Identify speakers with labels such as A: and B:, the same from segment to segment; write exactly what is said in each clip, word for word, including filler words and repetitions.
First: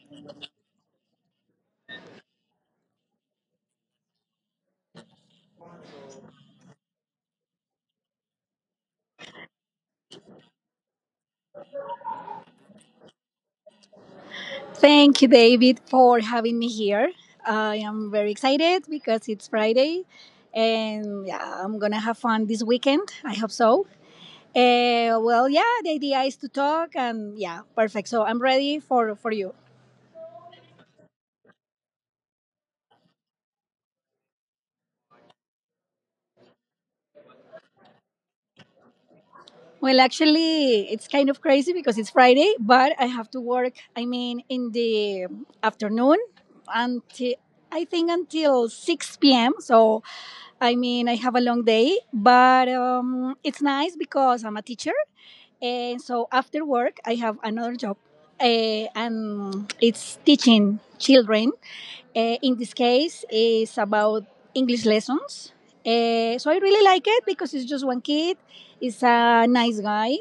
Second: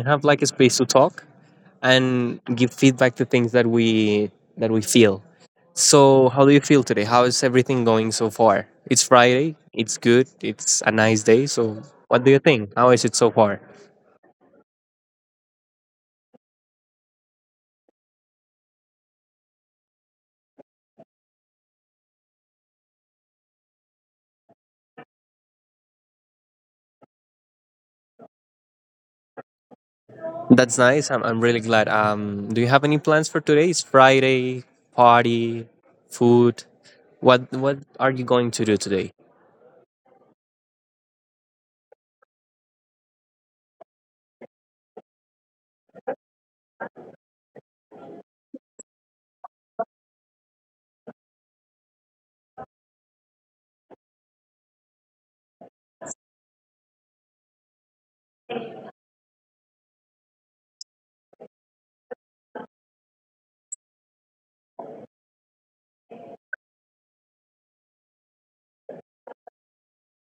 A: have like a space to talk and give feedback to things that we that we feel. So, how do you feel today? How is everything going so far? It's Friday. It's good. It's a nice day. So, what do you think? How is it so far?
B: Thank you, David, for having me here. I am very excited because it's Friday and yeah, I'm gonna have fun this weekend. I hope so. Uh, well, yeah, the idea is to talk and yeah, perfect. So I'm ready for, for you.
A: That's nice. I'm, I'm really glad. Um, do you have any plans for today? It's Friday. Party, food. What what are you going to do today?
B: Well, actually, it's kind of crazy because it's Friday, but I have to work. I mean, in the afternoon until I think until six p m. So, I mean, I have a long day, but um, it's nice because I'm a teacher, and so after work I have another job, uh, and it's teaching children. Uh, in this case, it's about English lessons. Uh, so I really like it because it's just one kid. He's a nice guy,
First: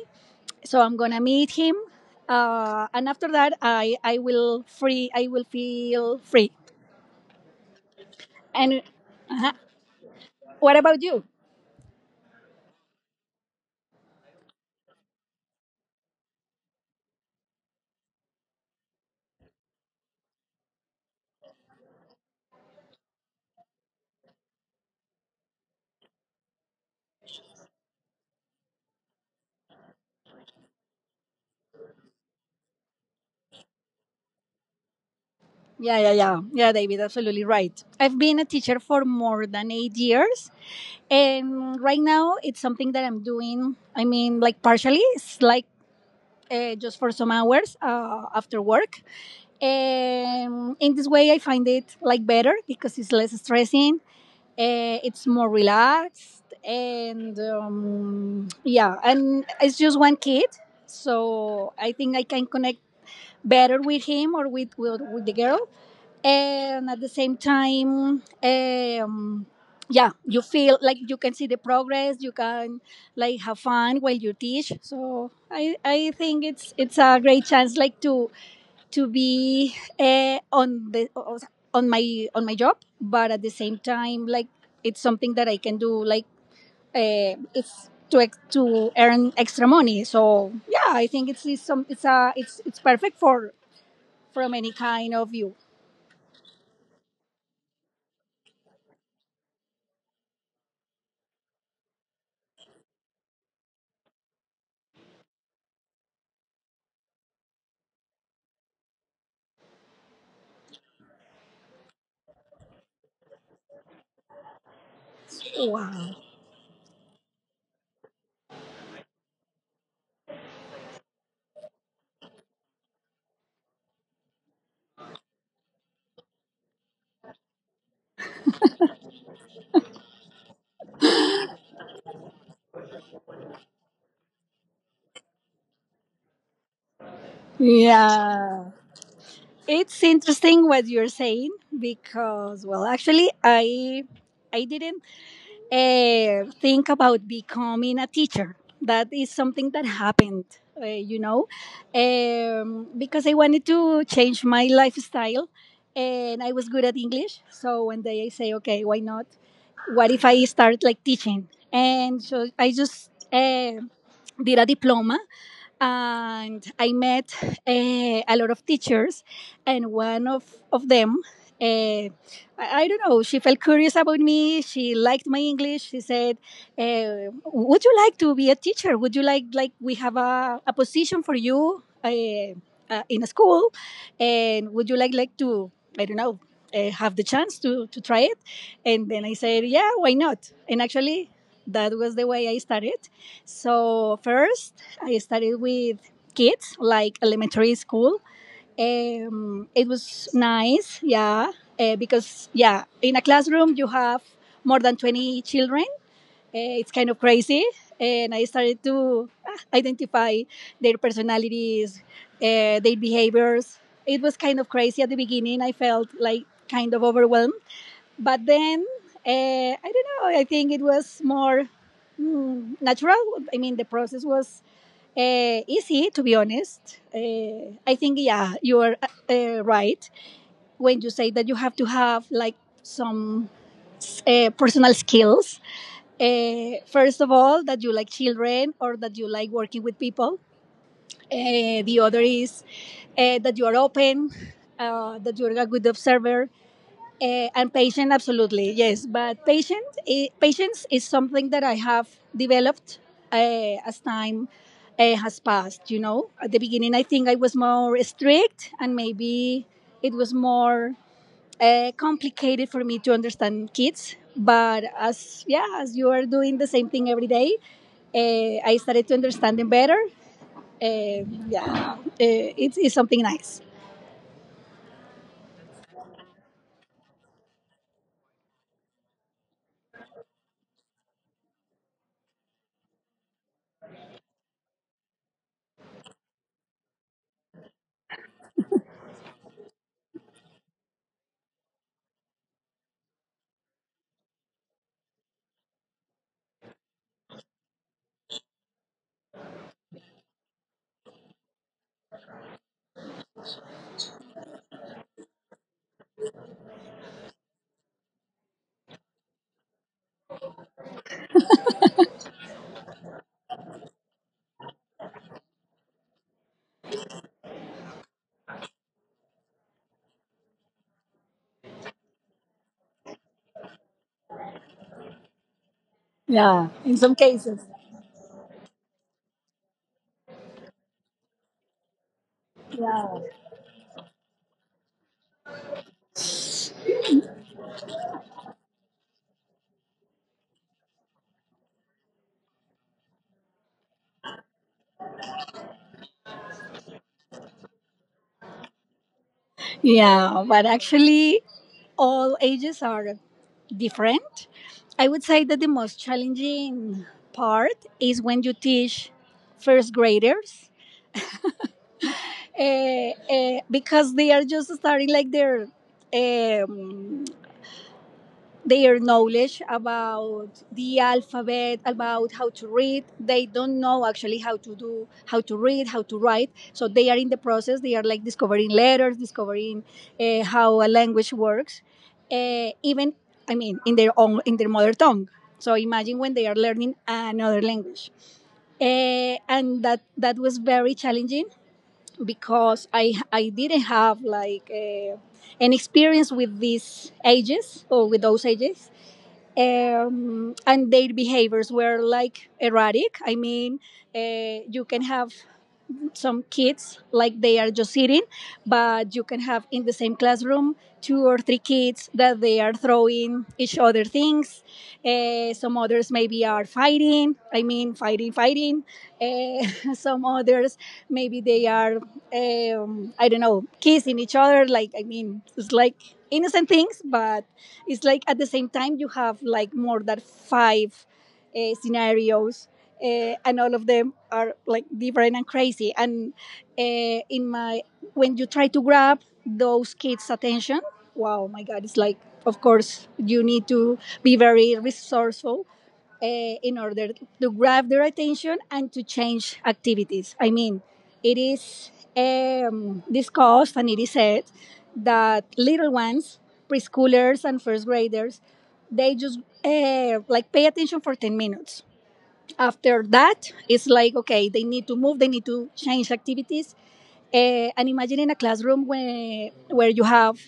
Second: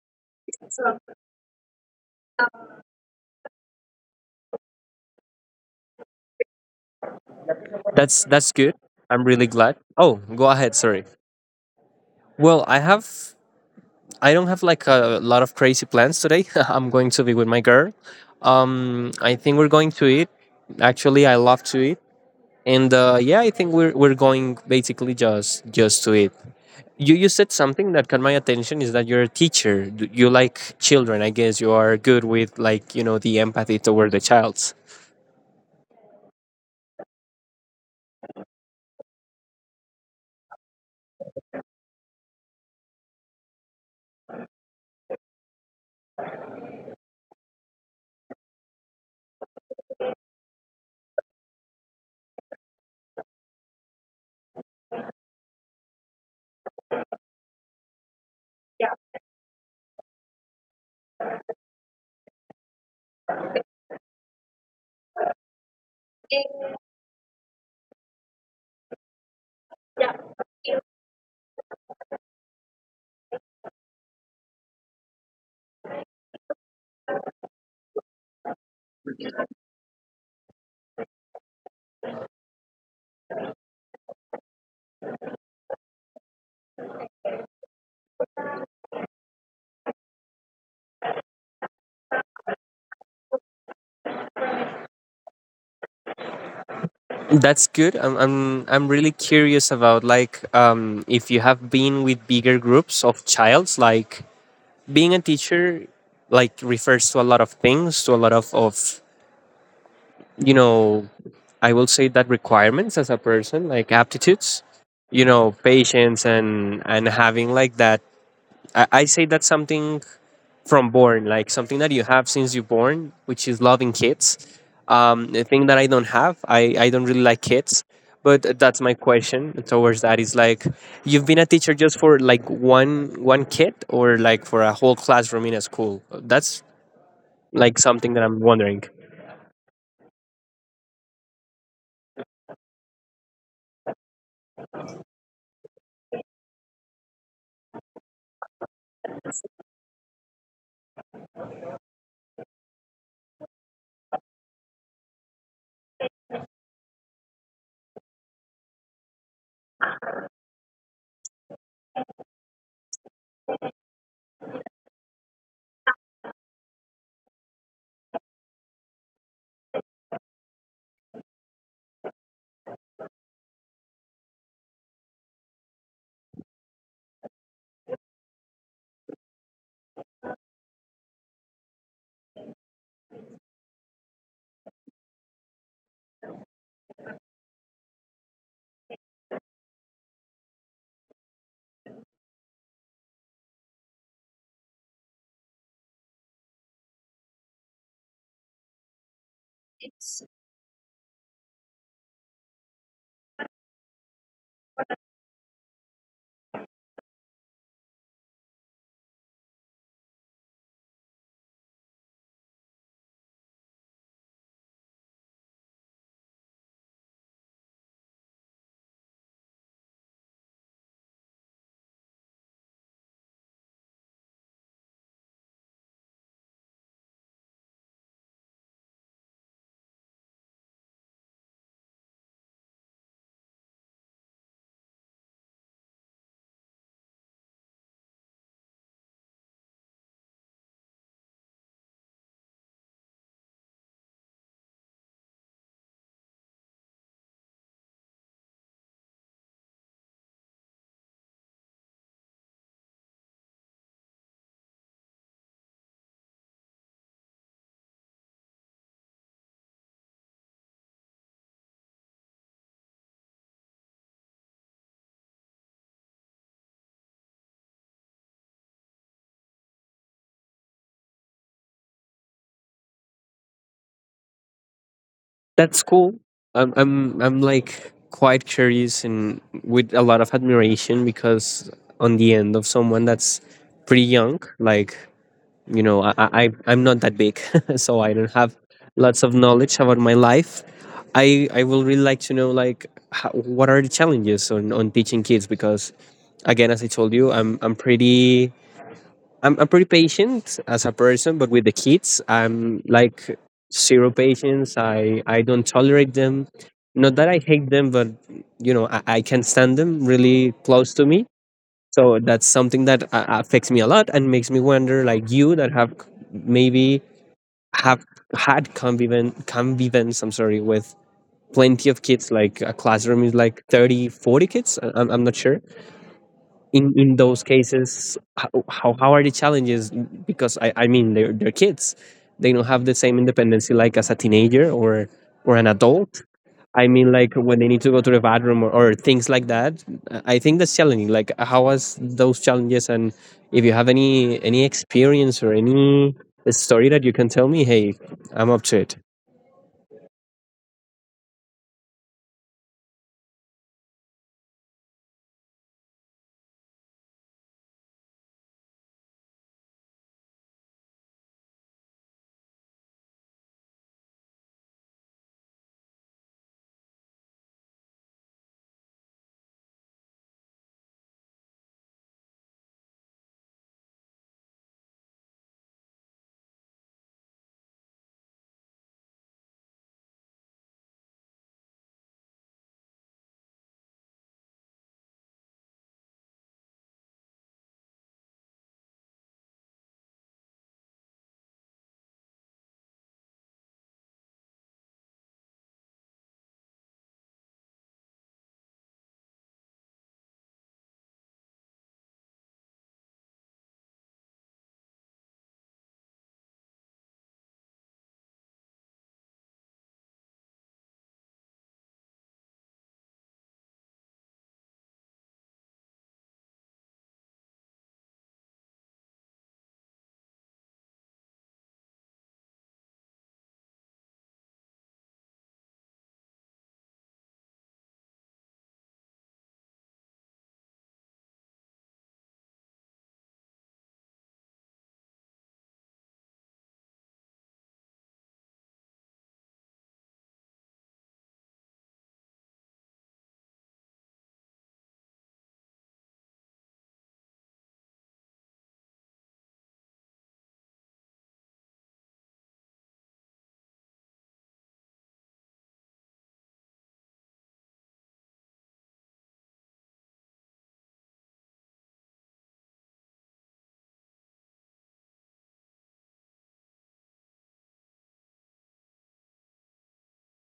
B: so I'm gonna meet him, uh, and after that i i will free, I will feel free.
A: That's that's good.
B: And
A: I'm really glad. Oh, go ahead.
B: what about
A: Sorry.
B: you?
A: Well, I have. I don't have like a lot of crazy plans today. I'm going to be with my girl. Um, I think we're going to eat. Actually, I love to eat, and uh, yeah, I think we're we're going basically just just to eat. You you said something that caught my attention is that you're a teacher. D- You like children. I guess you are good with, like, you know, the empathy toward the child.
B: Yeah yeah yeah yeah David, absolutely right. I've been a teacher for more than eight years, and right now it's something that I'm doing. I mean, like partially, it's like uh, just for some hours uh, after work, and in this way I find it like better because it's less stressing. Uh, it's more relaxed, and um, yeah, and it's just one kid, so I think I can connect better with him, or with with, with the girl. And at the same time, um, yeah, you feel like you can see the progress, you can like have fun while you teach. So i i think it's it's a great chance, like to to be uh, on the o- o- on my on my job, but at the same time, like it's something that I can do, like uh, it's to ex- to earn extra money. So yeah, I think it's, it's some it's a it's it's perfect for from any kind of view.
A: That's good. I'm I'm I'm really curious about, like, um if you have been with bigger groups of childs. Like, being a teacher like refers to a lot of things, to a lot of, of you know, I will say that requirements as a person, like aptitudes, you know,
B: Wow.
A: patience and and having like that I, I say that's something from born, like something that you have since you're born, which is loving kids. Um, the thing that I don't have, I, I don't really like kids. But that's my question towards that is like, you've been a teacher just for like one one kid or like for a whole classroom in a school. That's like something that I'm
B: Yeah,
A: wondering.
B: it's interesting what you're saying because well, actually, i i didn't uh, think about becoming a teacher. That is something that happened, uh, you know, um, because I wanted to change my lifestyle and I was good at English. So one day I say, okay, why not? What if I start like teaching? And so I just uh, did a diploma, and I met uh, a lot of teachers, and one of, of them. uh, I, I don't know. She felt curious about me. She liked my English. She said, uh, "Would you like to be a teacher? Would you like like we have a, a position for you uh, uh, in a school, and would you like like to, I don't know, uh, have the chance to to try it?" And then I said, "Yeah, why not?" And actually, that was the way I started. So first, I started with kids, like elementary school. Um, it was nice, yeah, uh, because yeah, in a classroom you have more than twenty children. Uh, it's kind of crazy, and I started to ah, identify their personalities, uh, their behaviors. It was kind of crazy at the beginning. I felt like kind of overwhelmed, but then, uh, I don't know, I think it was more mm, natural. I mean, the process was uh, easy, to be honest. Uh, I think, yeah, you are uh, right when you say that you have to have like some uh, personal skills. Uh, first of all, that you like children or that you like working with people. Uh, the other is uh, that you are open, uh, that you are a good observer, uh, and patient, absolutely, yes. But patient, I patience is something that I have developed uh, as time uh, has passed. You know, at the beginning, I think I was more strict, and maybe it was more uh, complicated for me to understand kids. But as yeah, as you are doing the same thing every day, uh, I started to understand them better. Uh, yeah, uh, it's, it's something nice.
A: That's cool. I'm I'm I'm like quite curious and with a lot of admiration because on the end of someone that's pretty young, like you know I, I I- I'm not that big so I don't have lots of knowledge about my life i i will really like to know like how, what are the challenges on, on teaching kids because again as I told you i'm i'm pretty I'm, I'm pretty patient as a person but with the kids I'm like zero patience i i don't tolerate them, not that I hate them but you know i, I can stand them really close to me, so that's something that uh, affects me a lot and makes me wonder, like you that have c- maybe have had conviven convivence, I'm sorry, with plenty of kids, like a classroom is like thirty, forty kids. I- I'm, I'm not sure
B: Yeah,
A: in,
B: in some
A: in those
B: cases.
A: cases how, how how are the challenges because i, I mean they're, they're kids, they don't have the same independency like as a teenager or or an adult. I mean like when they need to go to the bathroom or, or things like that. I think that's challenging, like how was those challenges and if you have any any experience or any story that you can tell me, hey, I'm up to it.
B: Yeah, but actually, all ages are different. I would say that the most challenging part is when you teach first graders, uh, uh, because they are just starting like their, um, their knowledge about the alphabet, about how to read. They don't know actually how to do, how to read, how to write, so they are in the process. They are like discovering letters, discovering uh, how a language works, uh, even I mean in their own, in their mother tongue. So imagine when they are learning another language. Eh, and that that was very challenging because i i didn't have like eh, an experience with these ages or with those ages, um, and their behaviors were like erratic. I mean, uh, you can have some kids like they are just sitting, but you can have in the same classroom two or three kids that they are throwing each other things. Eh, some others maybe are fighting. I mean, fighting, fighting. Eh, some others maybe they are, um, I don't know, kissing each other. Like I mean, it's like innocent things, but it's like at the same time you have like more than five uh, scenarios, uh, and all of them are like different and crazy. And uh, in my When you try to grab those kids' attention, wow, my God, it's like, of course you need to be very resourceful uh, in order to grab their attention and to change activities. I mean, it is um, discussed and it is said that little ones, preschoolers and first graders, they just uh, like pay attention for ten minutes. After that it's like okay, they need to move, they need to change activities. Uh, and imagine in a classroom where where you have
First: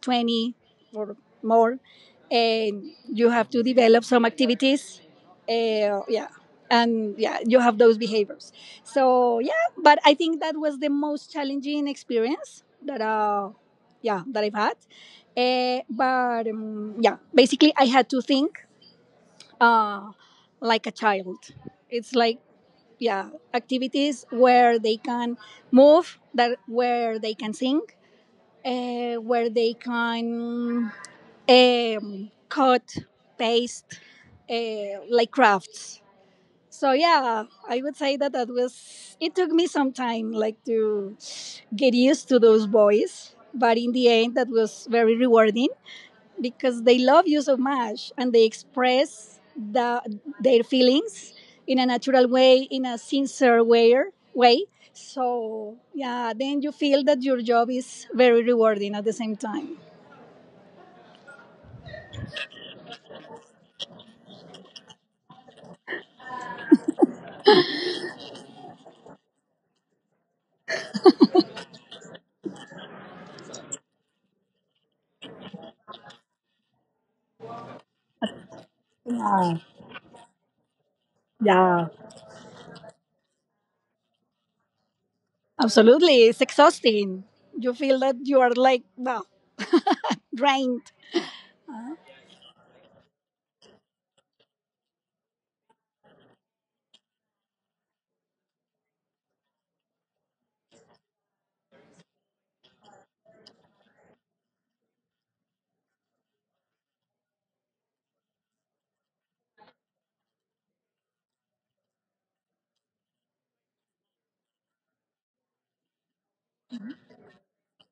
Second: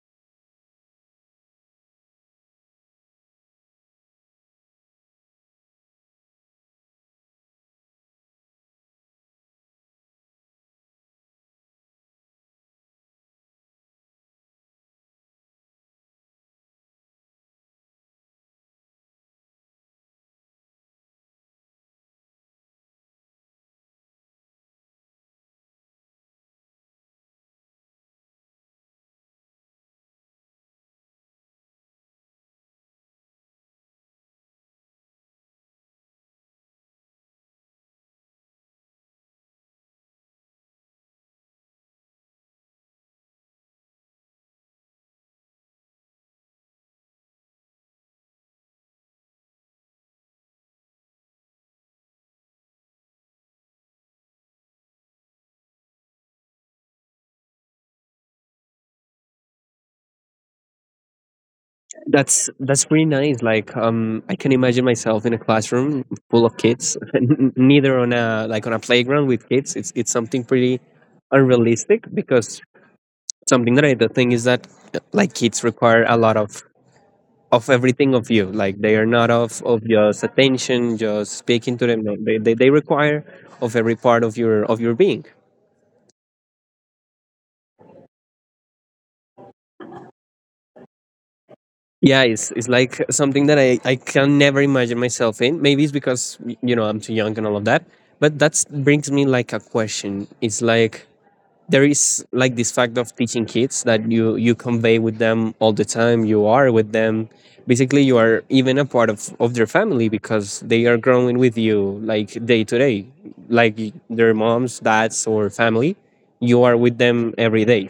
B: twenty or more, and you have to develop some activities. Uh, yeah, and yeah, you have those behaviors. So yeah, but I think that was the most challenging experience that uh yeah, that I've had. Uh, but um, Yeah, basically I had to think uh like a child. It's like, yeah, activities where they can move, that where they can sing, uh, where they can, um, cut, paste, uh, like crafts. So yeah, I would say that that was, it took me some time like to get used to those boys, but in the end that was very rewarding because they love you so much and they express the, their feelings in a natural way, in a sincere way, way. So, yeah, then you feel that your job is very rewarding at the same time.
A: That's that's pretty nice. Like, um, I can imagine myself in a classroom full of kids, n- neither on a like on a playground with kids. It's it's something pretty unrealistic because something that I the thing is that uh, like kids require a lot of of everything of you. Like they are not of of just attention, just speaking
B: Yeah.
A: to them. No, they, they they require of every part of your of your being.
B: Absolutely. It's exhausting. You feel that you are like, well, drained.
A: Yeah, it's it's like something that I I can never imagine myself in. Maybe it's because y- you know I'm too young and all of that. But that brings me like a question. It's like there is like this fact of teaching kids that you you convey with them all the time. You are with them. Basically, you are even a part of of their family because they are growing with you like day to day, like y- their moms, dads, or family. You are with them every day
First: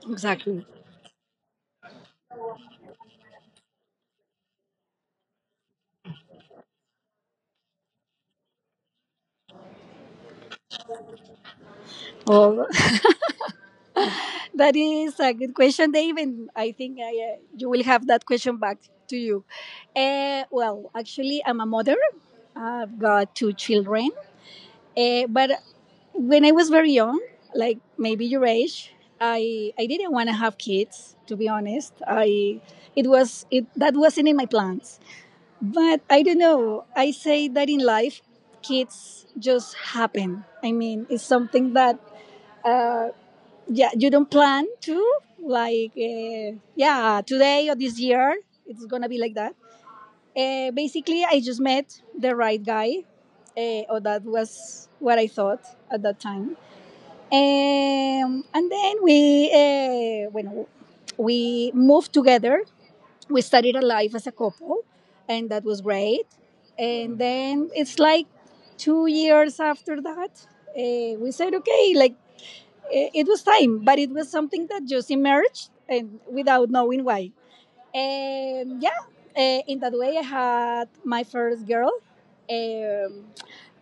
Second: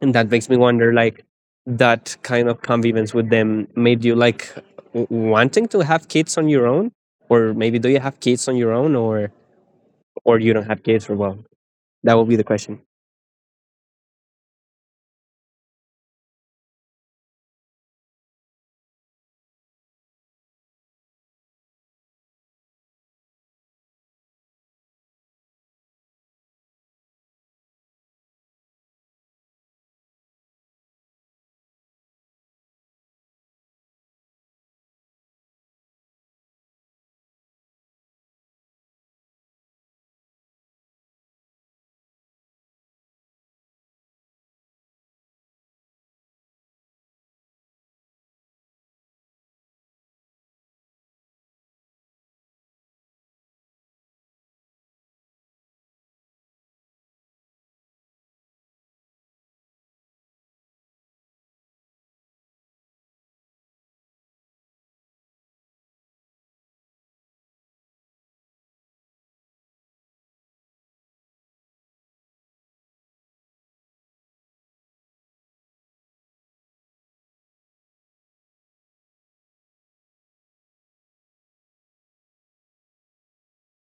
A: and that makes me
B: Exactly.
A: wonder like that kind of convivence with them made you like w- wanting to have kids on your own or maybe do you have kids on your own or or you don't have kids or well that will be the
B: Oh,
A: question
B: that is a good question, Dave, and I think I, uh, you will have that question back to you. Uh, well, actually, I'm a mother. I've got two children, uh, but when I was very young, like maybe your age, I I didn't want to have kids. To be honest, I it was it that wasn't in my plans. But I don't know. I say that in life, kids just happen. I mean, it's something that. Uh, yeah, you don't plan to like uh, yeah, today or this year it's gonna be like that. Uh, basically, I just met the right guy, uh, or that was what I thought at that time. Um, and then we uh, when we moved together, we started a life as a couple, and that was great. And then it's like two years after that uh, we said okay, like it, it was time, but it was something that just emerged and without knowing why. And yeah, uh, in that way, I had my first girl. Um,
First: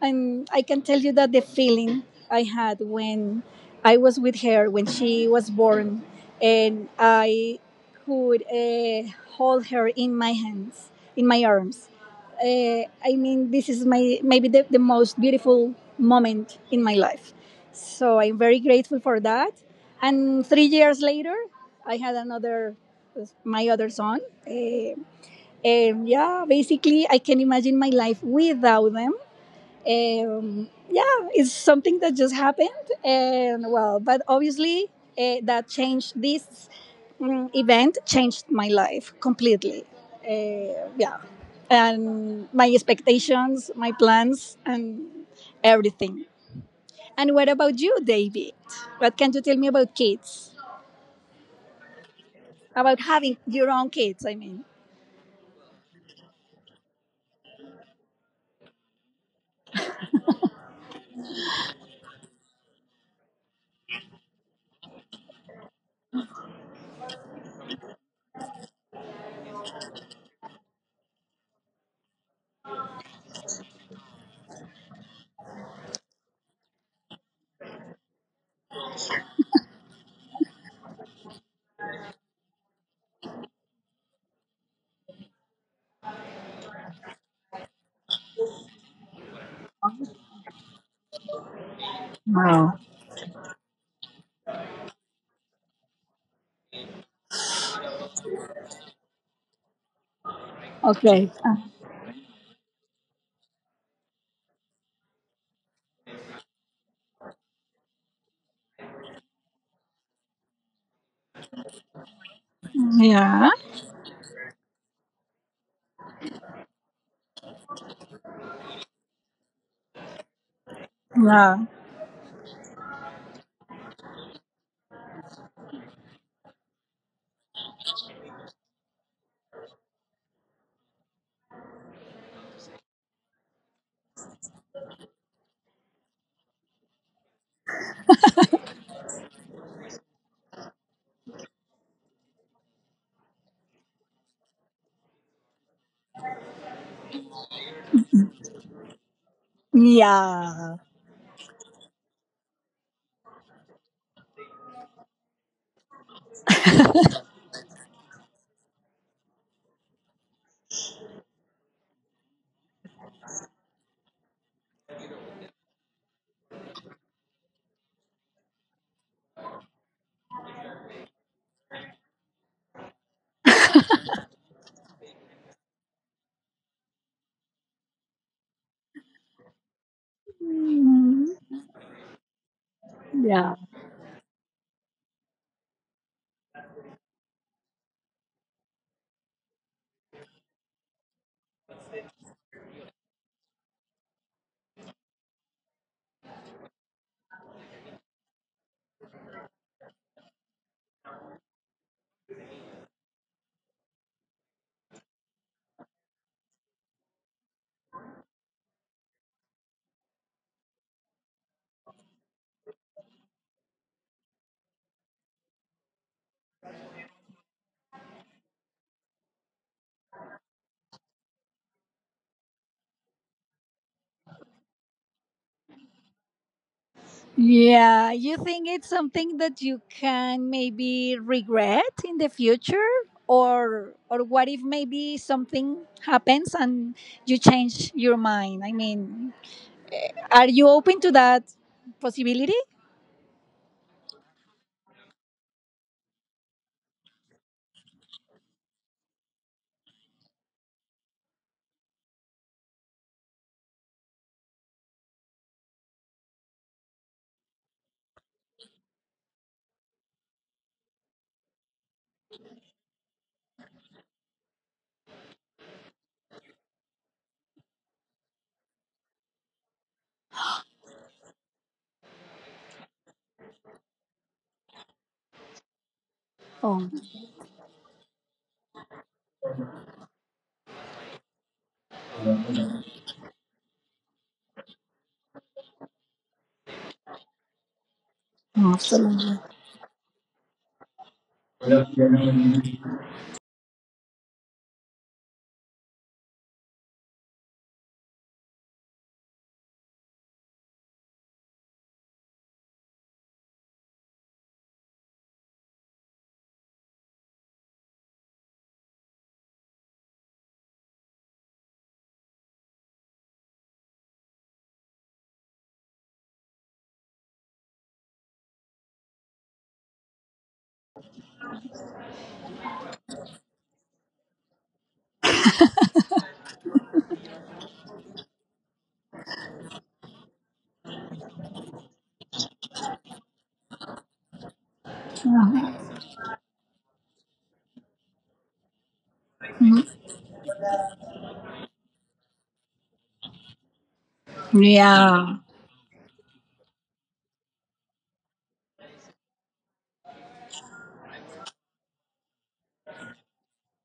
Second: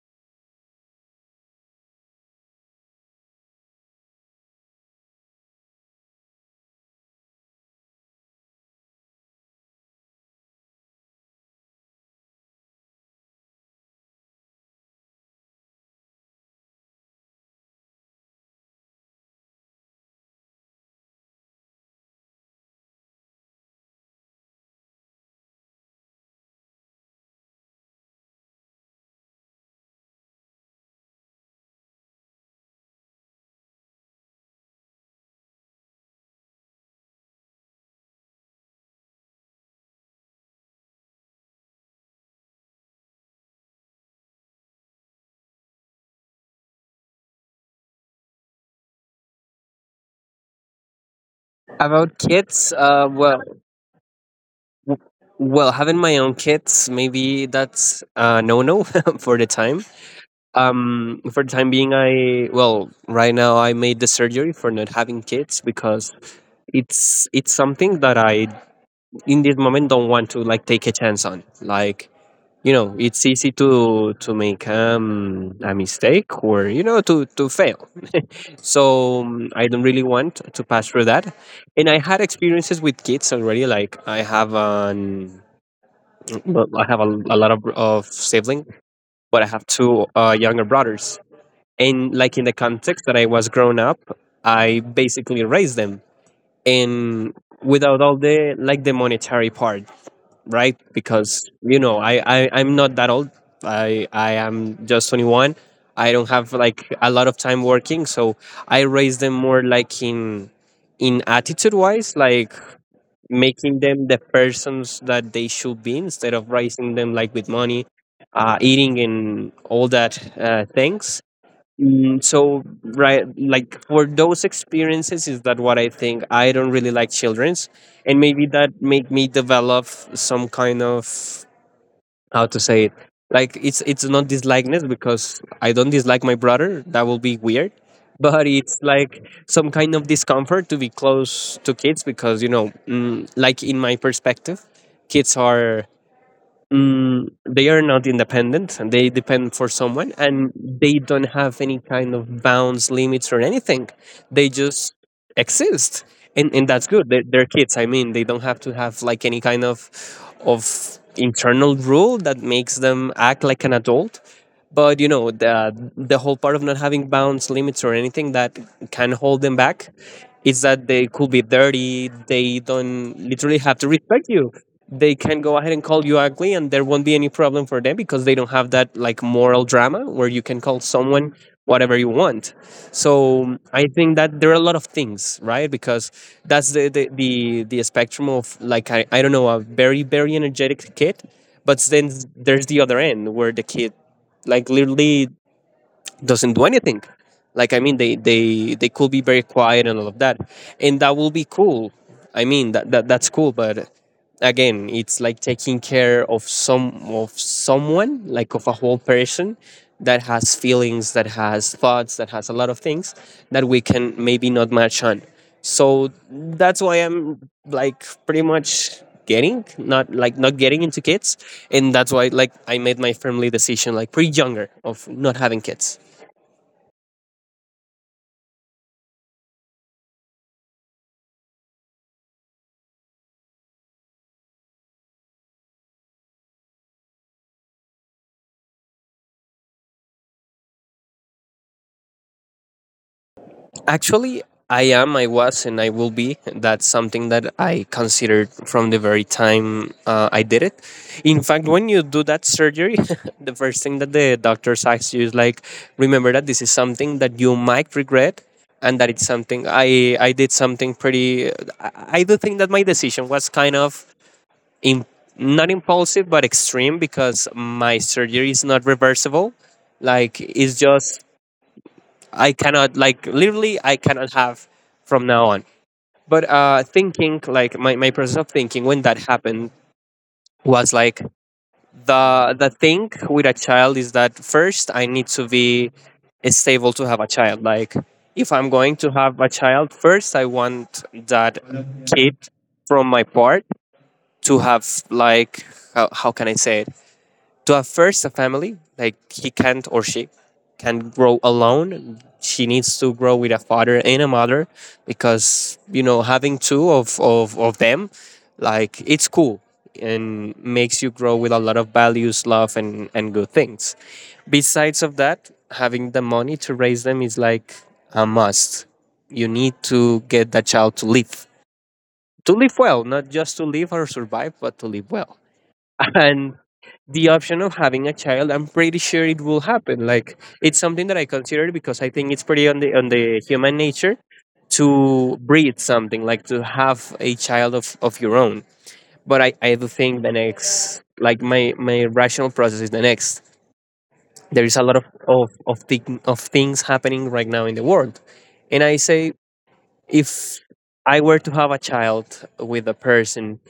B: and I can tell you that the feeling I had when I was with her when she was born, and I could uh, hold her in my hands, in my arms. Uh, I mean, this is my, maybe the, the most beautiful moment in my life. So I'm very grateful for that. And three years later, I had another, my other son. Uh, and yeah, basically, I can imagine my life without them. Um, yeah, it's something that just happened, and well, but obviously uh, that changed this mm, event changed my life completely. Uh, yeah, and my expectations, my plans, and everything. And what about you, David? What can you tell me about kids?
A: about kids,
B: About
A: uh, well,
B: having your own kids, I mean.
A: well having my own kids maybe that's uh, no, no for the time, um for the time being, I well right now I made the surgery for not having kids because it's it's something that I in this moment don't want to like take a chance on, like you know it's easy to to make um, a mistake or you know to to fail so um, I don't really want to pass through that and I had experiences with kids already, like I have an, well, I have a, a lot of, of siblings but I have two uh, younger brothers and like in the context that I was grown up I basically raised them and without all the like the monetary part, right?
B: Okay. Uh,
A: Because you know, I, I I'm not that old. I I am just twenty-one. I don't have like a lot of time working, so I raise them more like in in attitude wise, like
B: yeah.
A: making them the persons that they should be instead of raising them like with money, uh, eating and all that uh, things.
B: Yeah.
A: Mm, so right like for those experiences is that what I think I don't really like children's and maybe that make me develop some kind of, how to say it, like it's it's not dislikeness because I don't dislike my brother, that will be weird, but it's like some kind of discomfort to be close to kids because you know, mm, like in my perspective kids are, mm, they are not independent and they depend for someone and
B: Yeah.
A: they don't have any kind of bounds limits or anything, they just exist, and, and that's good, they're, they're kids. I mean they don't have to have like any kind of of internal rule that makes them act like an adult, but you know the the whole part of not having bounds limits or anything that can hold them back is that they could be dirty, they don't literally have to respect you, they can go ahead and call you ugly and there won't be any problem for them because they don't have that like moral drama where you can call someone whatever you want.
B: Yeah.
A: So I think that there are a lot of things, right? Because that's the the the, the spectrum of like I, I don't know, a very very energetic kid, but then there's the other end where the kid like literally doesn't do anything. Like I mean, they they they could be very quiet and all of that, and that will be cool. I mean, that, that that's cool, but again, it's like taking care of some of someone, like of a whole person that has feelings, that has thoughts, that has a lot of things that we can maybe not match on. So that's why I'm like pretty much getting not like not getting into kids, and that's why like I made my family decision like pretty younger of not having kids.
B: Yeah, you think it's something that you can maybe regret in the future, or or what if maybe something happens and you change your mind? I mean, are you open to that possibility?
A: Actually, I am, I was, and I will be. That's something that I considered from the very time uh, I did it. In fact, when you do that surgery, the first thing that the doctors ask you is like, remember that this is something that you might regret, and that it's something I, I did something pretty. I, I do think that my decision was kind of in, not impulsive, but extreme because my surgery is not reversible, like it's just I cannot, like literally I cannot have from now on. But
B: Oh,
A: uh thinking like my, my process of thinking when that happened was like the the thing with a child is that first I need to be stable to have a child. Like if I'm going to
B: absolutely.
A: have a child, first I want that kid
B: Mm-hmm.
A: from my part to have like, how, how can I say it, to have first a family, like he can't or she can't grow alone, she needs to grow with a father and a mother because you know having two of, of, of them like it's cool and makes you grow with a lot of values, love and, and good things. Besides of that, having the money to raise them is like a must, you need to get that child to live, to live well, not just to live or survive, but to live well and the option of having a child, I'm pretty sure it will happen. Like it's something that I considered because I think it's pretty on the on the human nature to breed something, like to have a child of, of your own. But I, I do think the next, like my, my rational process, is the next. There is a lot of,
B: Yeah.
A: of, of, thing, of things happening right now in the world. And I say, if I were to have a child with a person,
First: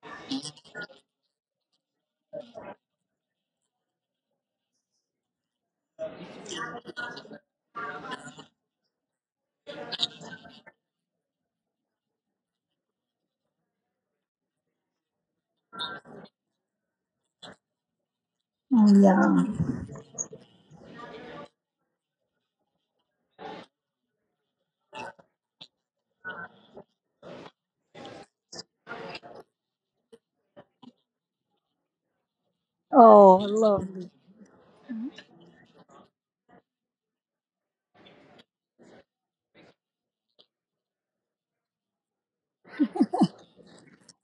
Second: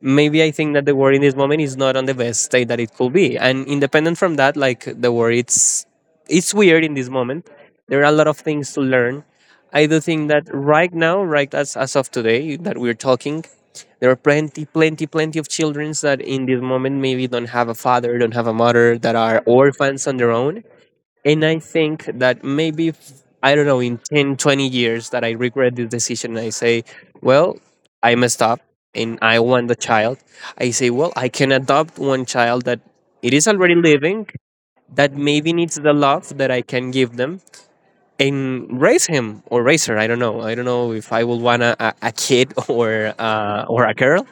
A: maybe I think that the world in this moment is not on the best state that it could be. And independent from that, like the world, it's it's weird in this moment. There are a lot of things to learn. I do think that right now, right as as of today that we're talking, there are plenty, plenty, plenty of children that in this moment maybe don't have a father, don't have a
B: Oh,
A: mother, that are
B: yeah.
A: orphans on their own, and I think that maybe, if, I don't know, in ten, twenty years that I regret this decision, I say, well, I messed up and I want the child. I say, well, I can adopt one child that it
B: Oh,
A: is already
B: lovely.
A: living, that maybe needs the love that I can give them, and raise him or raise her. i don't know I don't know if I will want a, a a kid or uh, or a girl.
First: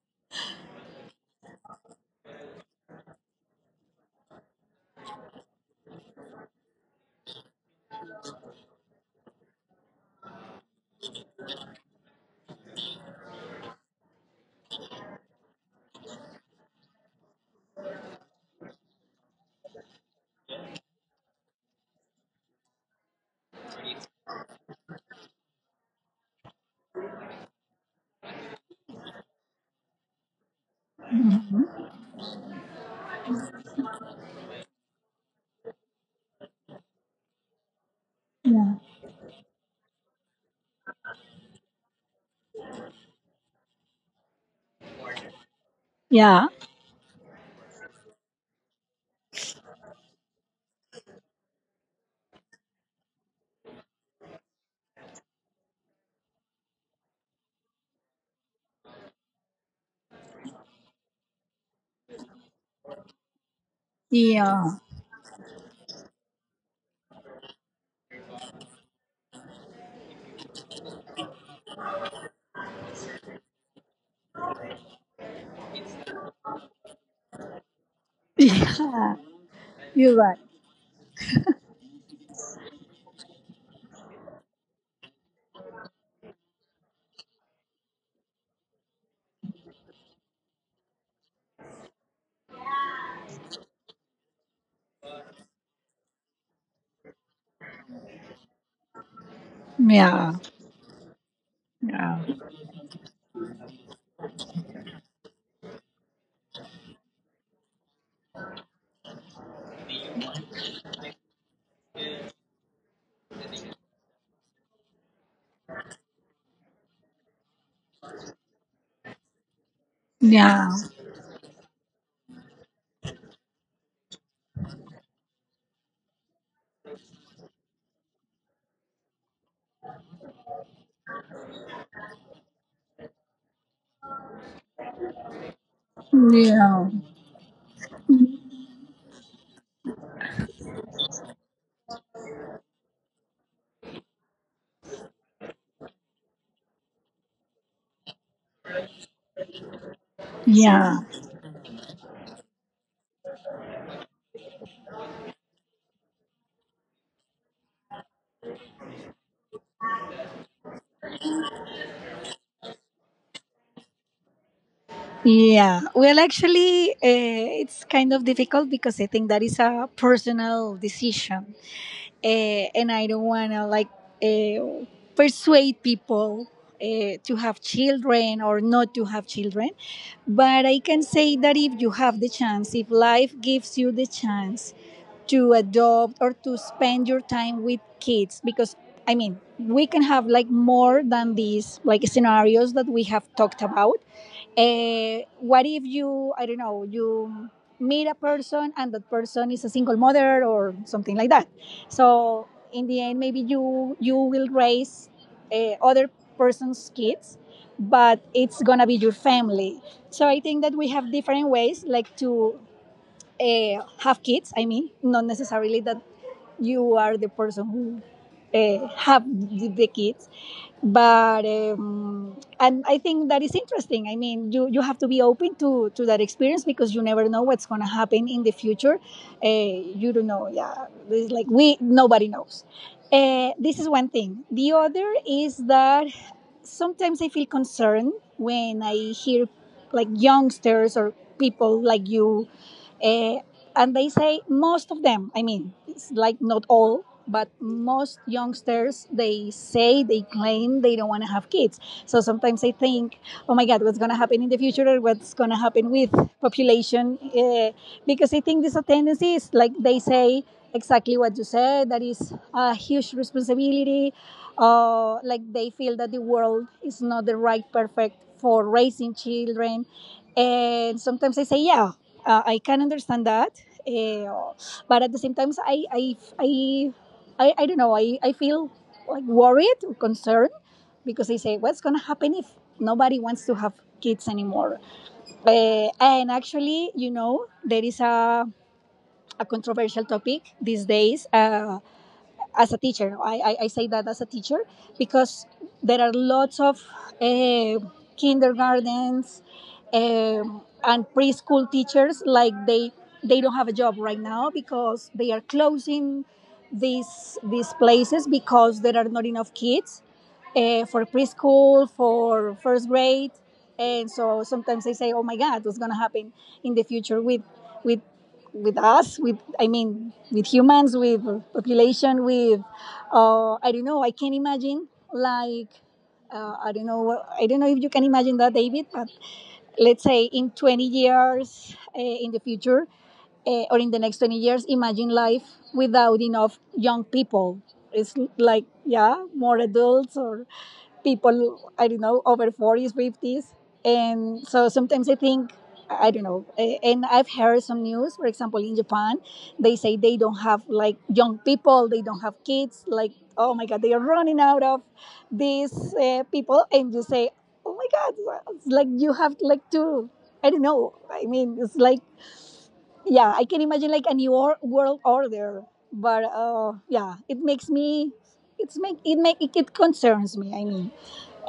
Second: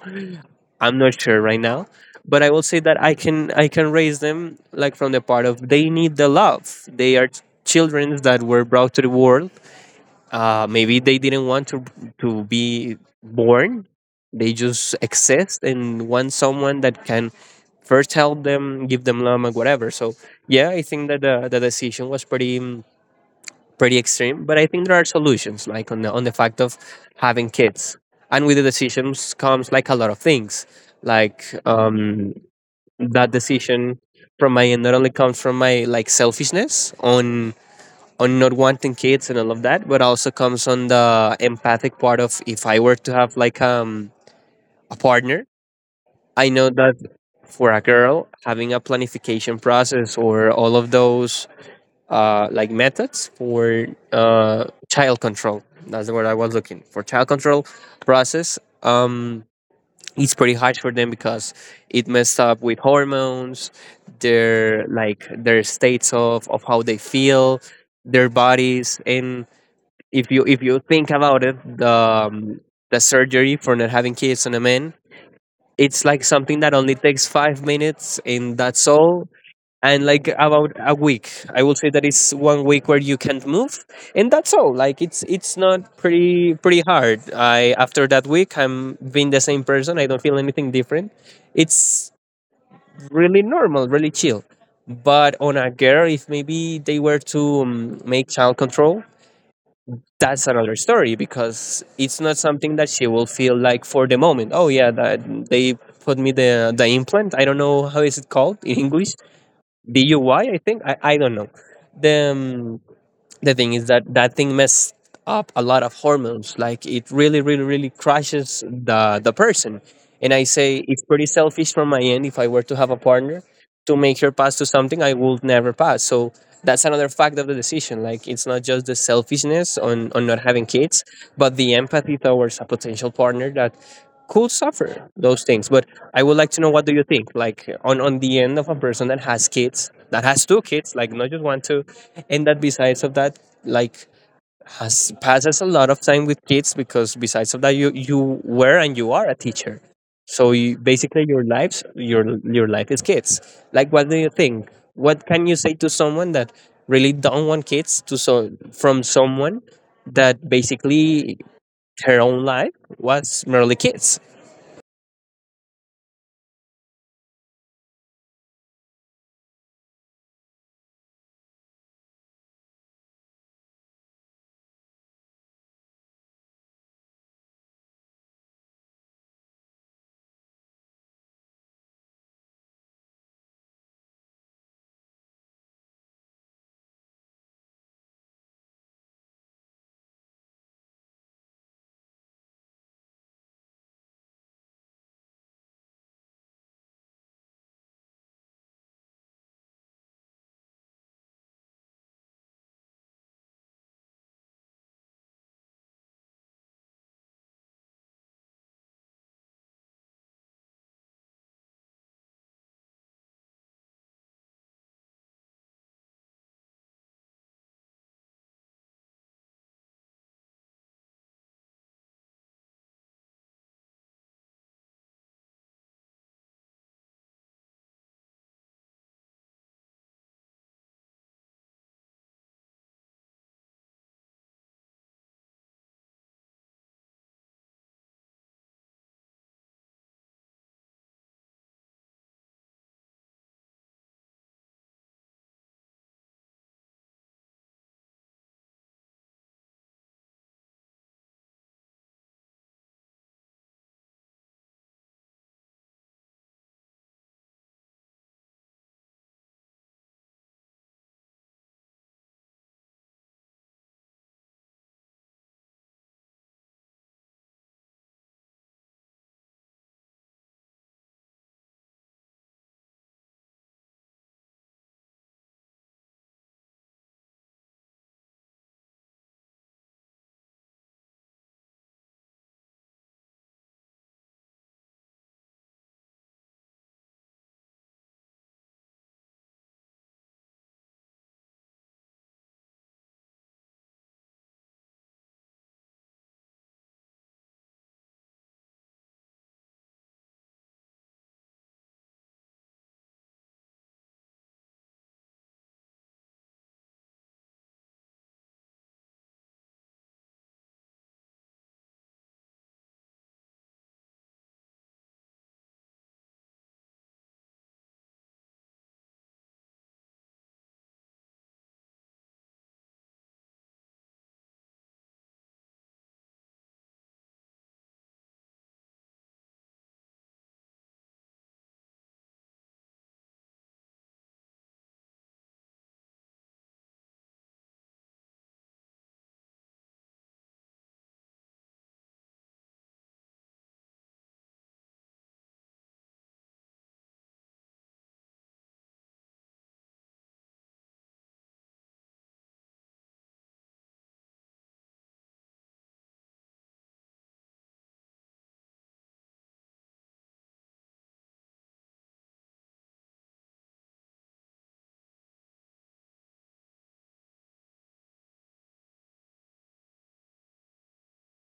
A: I'm not sure right now, but I will say that I can I can raise them, like, from the part of they need the love. They are children that were brought to the world. Uh, maybe they didn't want to to be born. They just exist and want someone that can first help them, give them love, and whatever. So yeah, I think that the, the decision was pretty pretty extreme, but I think there are solutions, like on the on the fact of having kids, and with the decisions comes like a lot of things, like um, that decision from my end not only comes from my, like, selfishness on on not
B: Yeah.
A: wanting kids and all of that, but also comes on the empathic part of if I were to have like um a partner. I
B: Yeah.
A: know that for a girl, having a planification process or all of those, uh, like, methods for uh, child control. That's the word I was looking for. Child control process. Um, it's pretty hard for them because it messed up with hormones,
B: Yeah.
A: their, like, their states of, of how they feel, their bodies, and if you if you think about it, the um, the surgery for not having kids on a man, it's like something that only takes five minutes, and that's
B: Yeah.
A: all. And,
B: You're
A: like,
B: right.
A: about a week, I will say that it's one week where you can't move, and that's all. Like it's it's not pretty pretty hard. I After that week, I'm being the same person, I don't feel anything different. It's really normal, really chill. But on a girl, if maybe they were to um, make child control,
B: Yeah.
A: that's another story, because it's
B: Yeah.
A: not something that she will feel, like, for the moment, oh, yeah, that they put me the the implant. I don't know how is it called in English, D U I, I I think. I, I don't know. The, um, the thing is that that thing messed up a lot of hormones. Like, it really, really, really crushes the, the person. And I
B: Yeah.
A: say it's pretty selfish from my end, if I were to have a partner, to make her pass to something I would never pass. So that's another fact of the decision. Like, it's not just the selfishness on, on not having kids, but the empathy towards a potential partner that could suffer those things. But I would like to know,
B: Yeah.
A: what do you think? Like, on, on the end of a person that has kids, that has two kids, like, not just one, two, and that, besides of that, like, has passes a lot of time with kids, because besides of that, you you were and you are a teacher, so you,
B: Yeah.
A: basically, your lives your your life is kids. Like, what do you think? What can you say to someone that really don't want kids, to so, from someone that basically her own life was merely kids?
B: Yeah, well, actually, uh, it's kind of difficult because I think that is a personal decision, uh, and I don't want to like uh, persuade people uh, to have children or not to have children. But I can say that if you have the chance, if life gives you the chance to adopt or to spend your time with kids, because I mean, we can have like more than these like scenarios that we have talked about uh, what if you, I don't know, you meet a person and that person is a single mother or something like that. So in the end, maybe you you will raise uh, other person's kids, but it's gonna be your family. So I think that we have different ways, like to uh, have kids. I mean, not necessarily that you are the person who uh, have the, kids, but um, and I think that is interesting. I mean, you you have to be open to to that experience because you never know what's gonna happen in the future. Uh, you don't know. Yeah, it's like we nobody knows. Uh, this is one thing. The other is that sometimes I feel concerned when I hear like youngsters or people like you. Eh, and they say most of them, I mean, it's like not all, but most youngsters, they say, they claim they don't want to have kids. So sometimes I think, oh my God, what's going to happen in the future, or what's going to happen with population? Uh, because I think this tendency is like they say exactly what you said, that is a huge responsibility. Uh, like they feel that the world is not the right perfect for raising children. And sometimes I say, yeah, uh, I can understand that, uh, but at the same time, I I I I, I don't know. I, I feel like worried or concerned because I say, what's gonna happen if nobody wants to have kids anymore? Uh, and actually, you know, there is a a controversial topic these days. Uh, as a teacher. I, I, I say that as a teacher because there are lots of uh, kindergartens um, and preschool teachers, like they they don't have a job right now because they are closing these these places because there are not enough kids, uh, for preschool, for first grade. And so sometimes they say, oh my God, what's going to happen in the future with with with us, with I mean, with humans, with population, with uh, I don't know. I can not imagine, like uh, I don't know. I don't know if you can imagine that, David. But let's say in twenty years, uh, in the future, uh, or in the next twenty years, imagine life without enough young people. It's like, yeah, more adults or people, I don't know, over forties, fifties. And so sometimes I think, I don't know. A- and I've heard some news, for example in Japan, they say they don't have like young people, they don't have kids, like, oh my God, they are running out of these uh, people. And you say, oh my God, it's like you have like to, I don't know, I mean, it's like, yeah, I can imagine like a new or- world order. But uh, yeah, it makes me, it's make it make it concerns me, I mean,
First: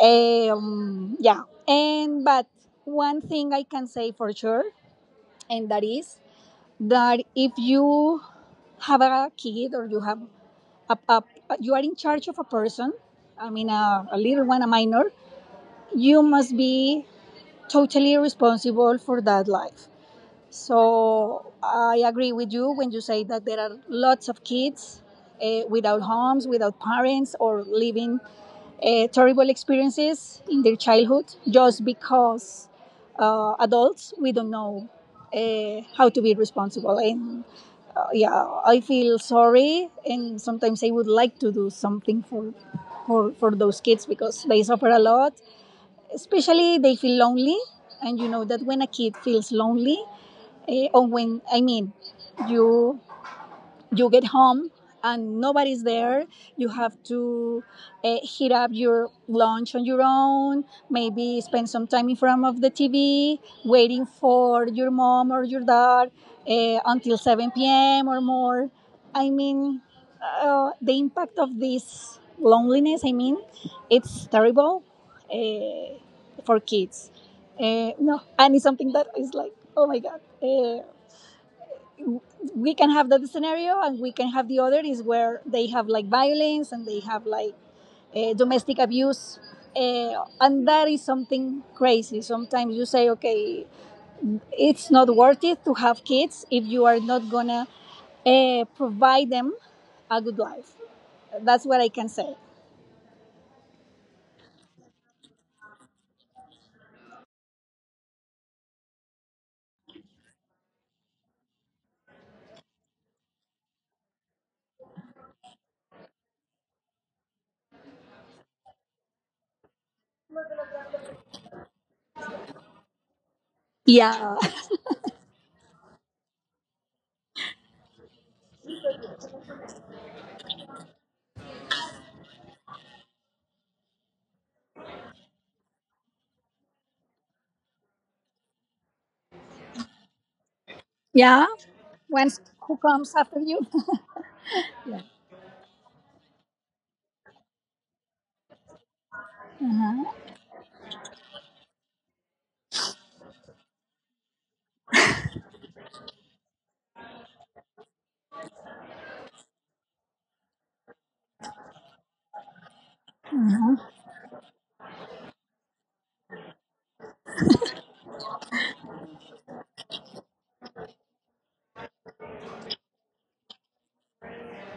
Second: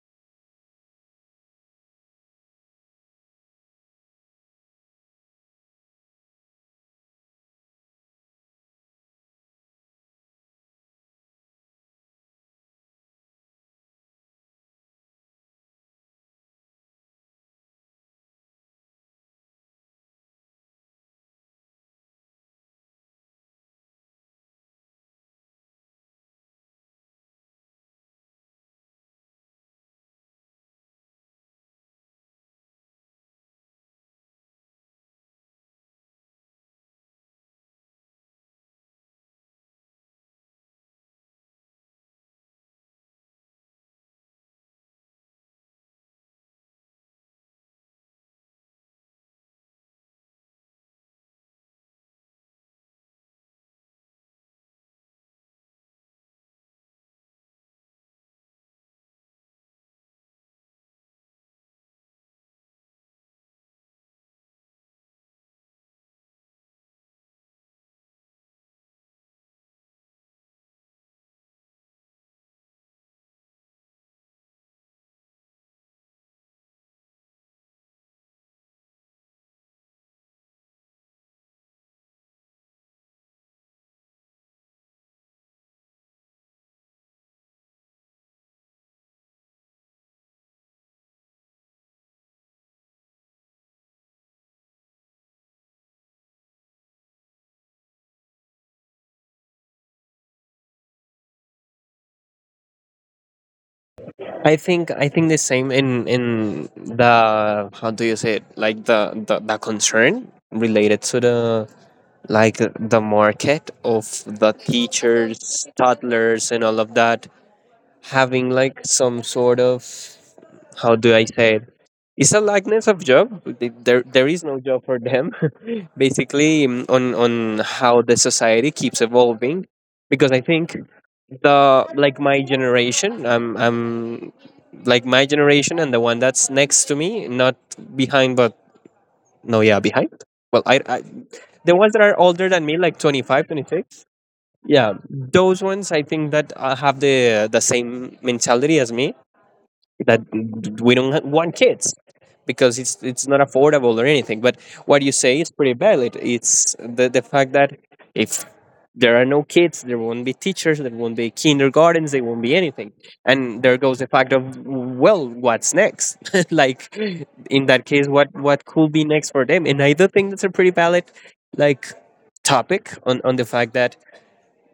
B: um, yeah. And but one thing I can say for sure, and that is that if you have a kid or you have a, a you are in charge of a person, I mean a, a little one, a minor, you must be totally responsible for that life. So I agree with you when you say that there are lots of kids uh, without homes, without parents, or living uh, terrible experiences in their childhood, just because uh, adults, we don't know uh, how to be responsible. And uh, yeah, I feel sorry, and sometimes I would like to do something for for for those kids because they suffer a lot, especially they feel lonely. And you know that when a kid feels lonely, uh, or when, I mean, you you get home and nobody's there, you have to uh, heat up your lunch on your own, maybe spend some time in front of the TV waiting for your mom or your dad, uh, until seven p m p.m or more. I mean, uh, the impact of this loneliness, I mean, it's terrible, uh, for kids. Uh, no, and it's something that is like, oh my God. Uh, we can have that scenario, and we can have the other, is where they have like violence and they have like uh, domestic abuse. Uh, and that is something crazy. Sometimes you say, okay, it's not worth it to have kids if you are not gonna uh, provide them a good life. That's what I can say.
A: I think I think the same in in the, how do you say it, like the the, the concern related to the, like, the market of the teachers, toddlers, and all of that, having like some sort of, how do I say it? It's a likeness of job. Th- There, there
B: Yeah,
A: is no job for them. Basically, mm, on on how the society keeps evolving, because I think the like, my generation, I'm I'm like, my generation and the one that's next to me, not behind, but no, yeah, behind. Well, I, I
B: yeah.
A: the ones that are
B: Once
A: older than
B: who
A: me, like
B: comes after
A: twenty-five,
B: you.
A: twenty-six. Yeah, those ones, I think that uh, have the the same mentality as me, that we don't ha- want kids because it's it's not affordable or anything. But what you say is pretty valid. It's the the fact that if there are no kids, there won't be teachers, there won't be kindergartens, there won't be anything. And there goes the fact of, well, what's next? Like, in that case, what what could be next for them? And I do think that's a pretty valid, like, topic on on the fact that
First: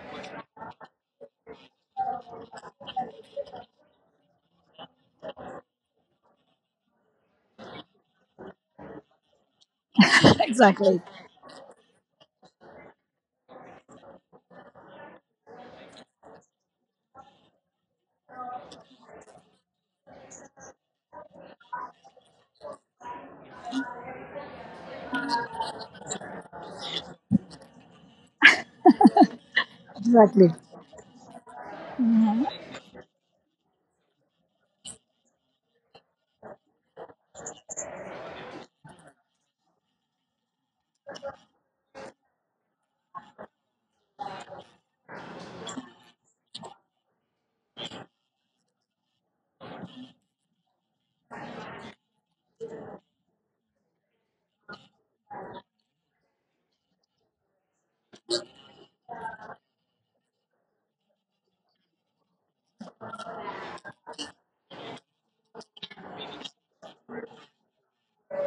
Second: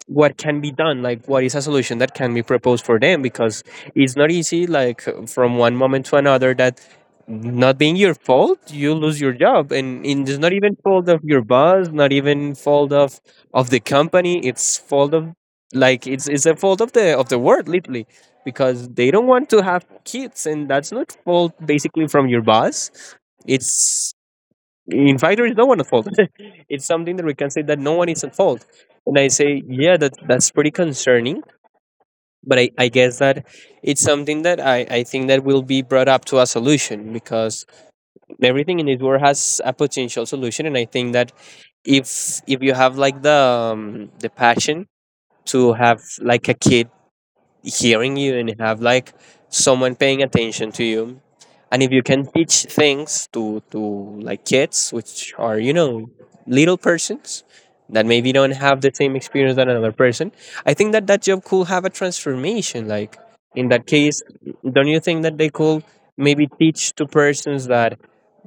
A: what can be done, like, what is a solution that can be proposed for them, because it's not easy, like from one moment to another that, not being your fault, you lose your job, and, and it's not even
B: Exactly.
A: fault of your boss, not even fault of of the company. It's fault of like, it's it's a fault of the of the world, literally, because they don't want to have kids, and that's not fault basically from your boss. It's inviter is no one at fault. It's something that we can say that no one is at fault. And I say, yeah, that that's pretty concerning. But I, I guess that it's something that I, I think that will be brought up to a solution, because everything in this world has a potential solution. And I think that if if you have, like, the um, the passion to have, like, a kid hearing you and have, like, someone paying attention to you, and if you can teach things to to like kids, which are, you know little persons, that maybe don't have the same experience than another person, I think that that job could have a transformation, like, in that case, don't you think that they could maybe teach to persons that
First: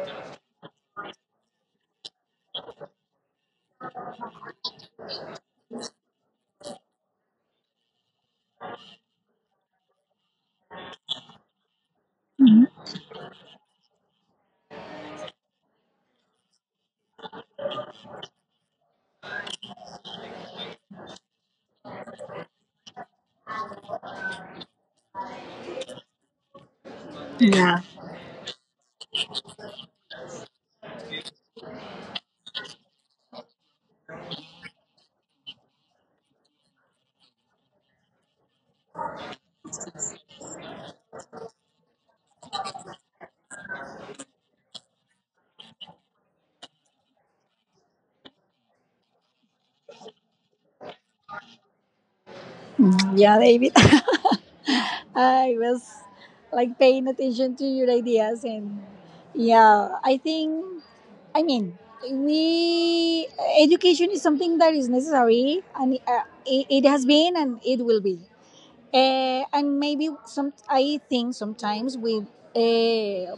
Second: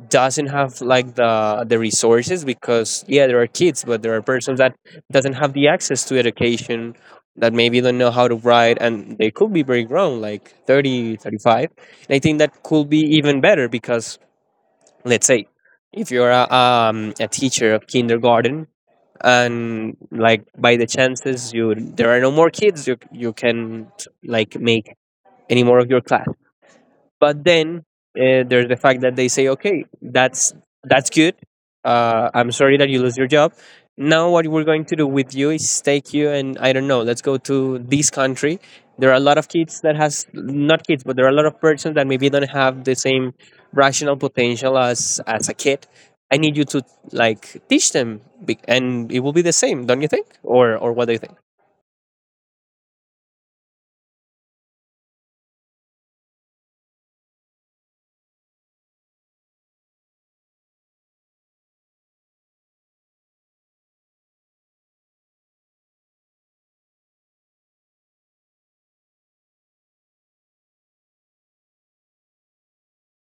A: doesn't have, like, the the resources, because yeah, there are kids, but there are persons that doesn't have the access to education, that maybe don't know how to write, and they could be very grown, like, thirty, thirty-five. And I think that could be even better, because let's say if you're a, um, a teacher of kindergarten, and like, by the chances you there are no more kids, you you can, like, make any more of your class. But then, uh, there's the fact that they say, okay, that's that's good. Uh, I'm sorry that you lose your job. Now, what we're going to do with you is take you and, I don't know, let's go to this country. There are a lot of kids that has not kids, but there are a lot of persons that maybe don't have the same rational potential as as a kid. I need you to, like, teach them, be- and it will be the same, don't you think? Or or what do you think?
B: Mm, yeah, David. I was like paying attention to your ideas, and yeah, I think, I mean, we education is something that is necessary, and uh, it, it has been, and it will be. Uh, and maybe some, I think sometimes we uh,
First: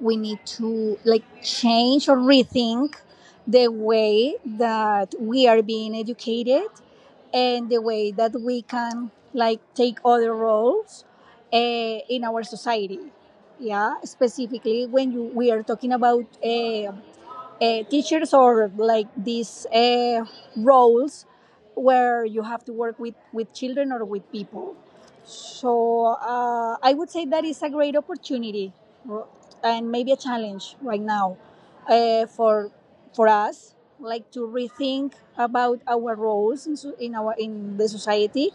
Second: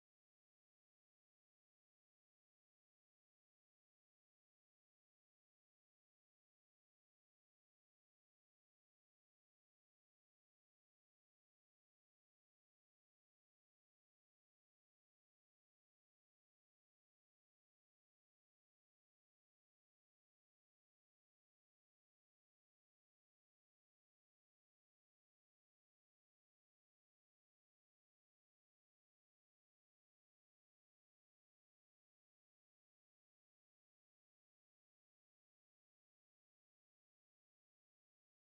B: we need to like change or rethink the way that we are being educated, and the way that we can like take other roles uh, in our society, yeah, specifically when you, we are talking about uh, uh, teachers, or like these uh, roles where you have to work with, with children or with people. So uh, I would say that is a great opportunity, r- and maybe a challenge right now, uh, for for us, like to rethink about our roles in, so- in our in the society,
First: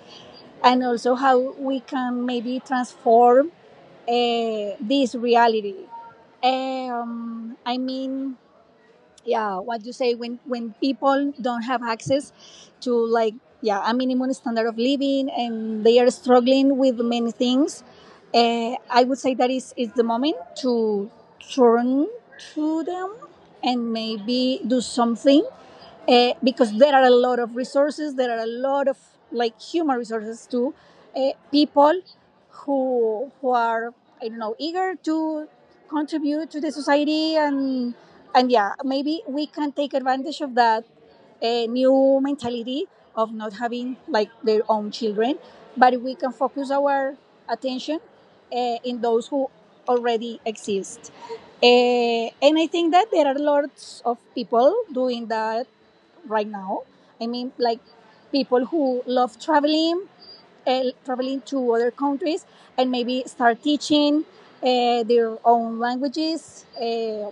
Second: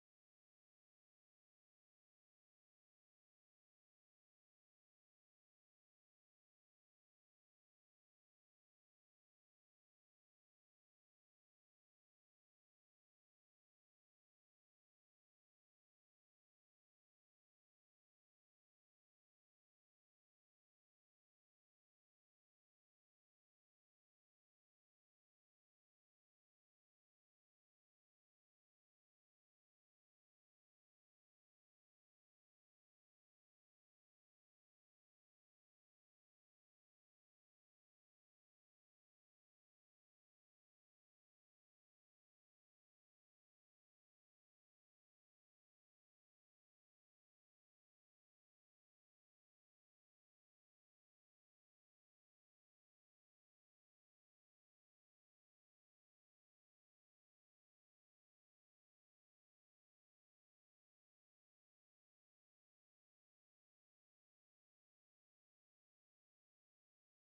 B: and also how we can maybe transform uh, this reality. Um, I mean, yeah, what you say, when when people don't have access to, like, yeah, a minimum standard of living and they are struggling with many things, uh, I would say that is is the moment to turn to them and maybe do something, uh, because there are a lot of resources, there are a lot of like human resources too, uh, people who who are, I don't know, eager to contribute to the society. And and yeah, maybe we can take advantage of that uh, new mentality of not having like their own children, but we can focus our attention uh, in those who already exist. Uh, and I think that there are lots of people doing that right now. I mean, like people who love traveling, uh, traveling to other countries, and maybe start teaching uh, their own languages, uh,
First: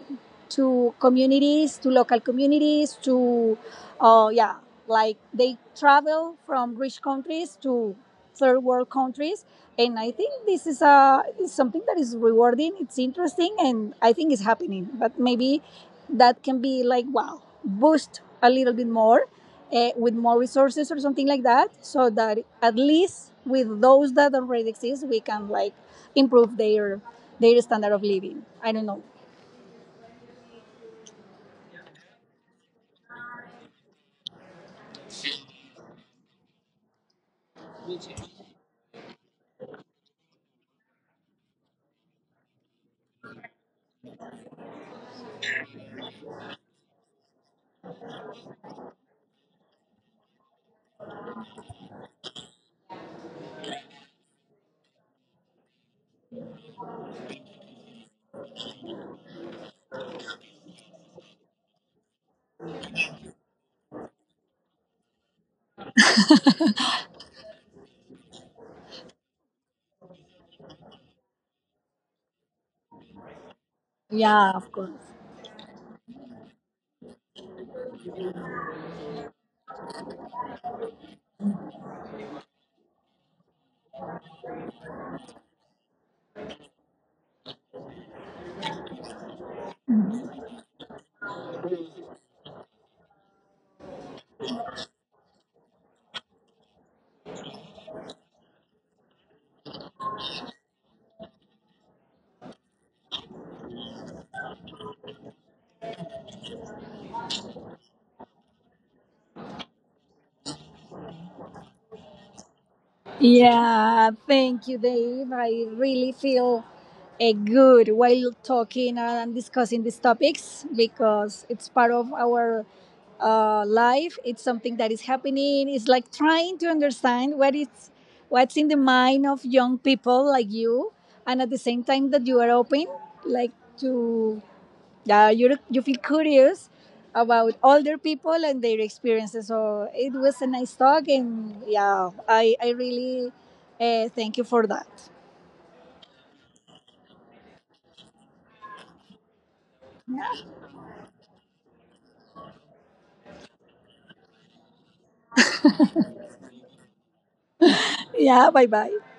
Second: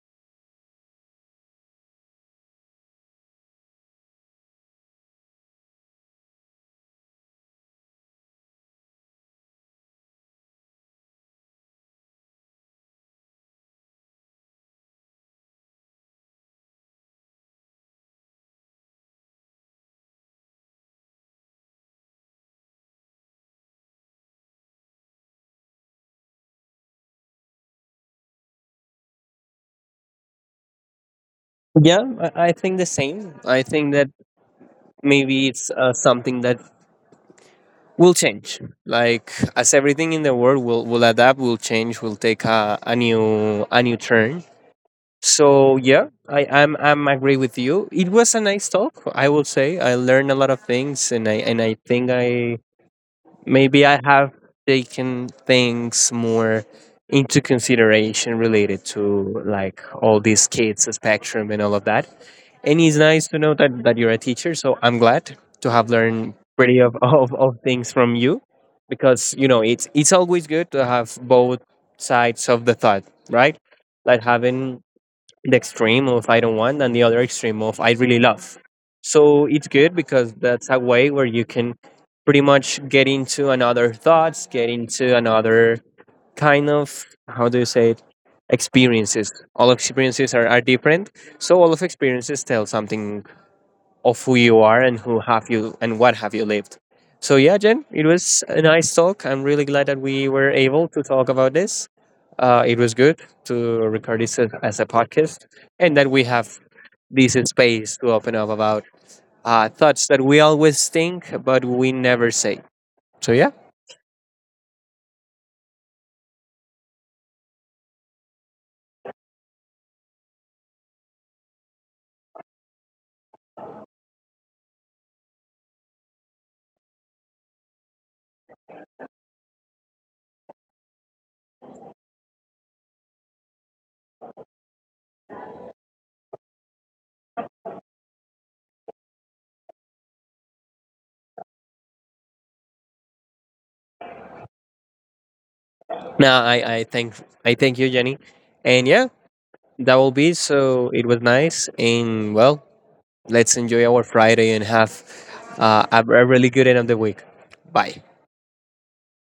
B: to communities, to local communities, to, uh, yeah, like they travel from rich countries to third world countries. And I think this is a is something that is rewarding. It's interesting, and I think it's happening. But maybe that can be like, wow, boost a little bit more, uh, with more resources or something like that, so that at least with those that already exist, we can like improve their their standard of living. I don't know.
A: Yeah, I I think the same. I think that maybe it's uh, something that will change, like, as everything in the world will will adapt, will change, will take a, a new a new turn. So yeah, i i'm i'm agree with you, it was a nice talk, I will say, I learned a lot of things, and i and i think I maybe I have taken things more into consideration related to, like, all these kids, the spectrum, and all of that. And it's nice to know that, that you're a teacher. So I'm glad to have learned pretty of, of, of things from you, because, you know, it's, it's always good to have both sides of the thought, right? Like,
B: Yeah, of
A: having
B: course.
A: the extreme of I don't want, and the other extreme of I really love. So it's good, because that's a way where you can pretty much get into another thoughts, get into another kind of, how do you say it, experiences. All experiences are, are different. So all of experiences tell something of who you are and who have you and what have you lived. So yeah, Jen, it was a nice talk. I'm really glad that we were able to talk about this. Uh, it was good to record this as as a podcast, and that we have this space to open up about uh, thoughts that we always think but we never say. So yeah,
B: Yeah, thank you, Dave. I really feel uh, good while talking and discussing these topics, because it's part of our uh, life. It's something that is happening. It's like trying to understand what is what's in the mind of young people like you, and at the same time that you are open, like, to, yeah, you you feel curious about older people and their experiences. So it was a nice talk, and yeah, I I really uh, thank you for that.
A: now I, I thank I thank you, Jenny, and yeah, that will be. So it was nice, and, well, let's enjoy our Friday and have uh, a a really good end of the week. Bye.
B: Yeah, bye bye.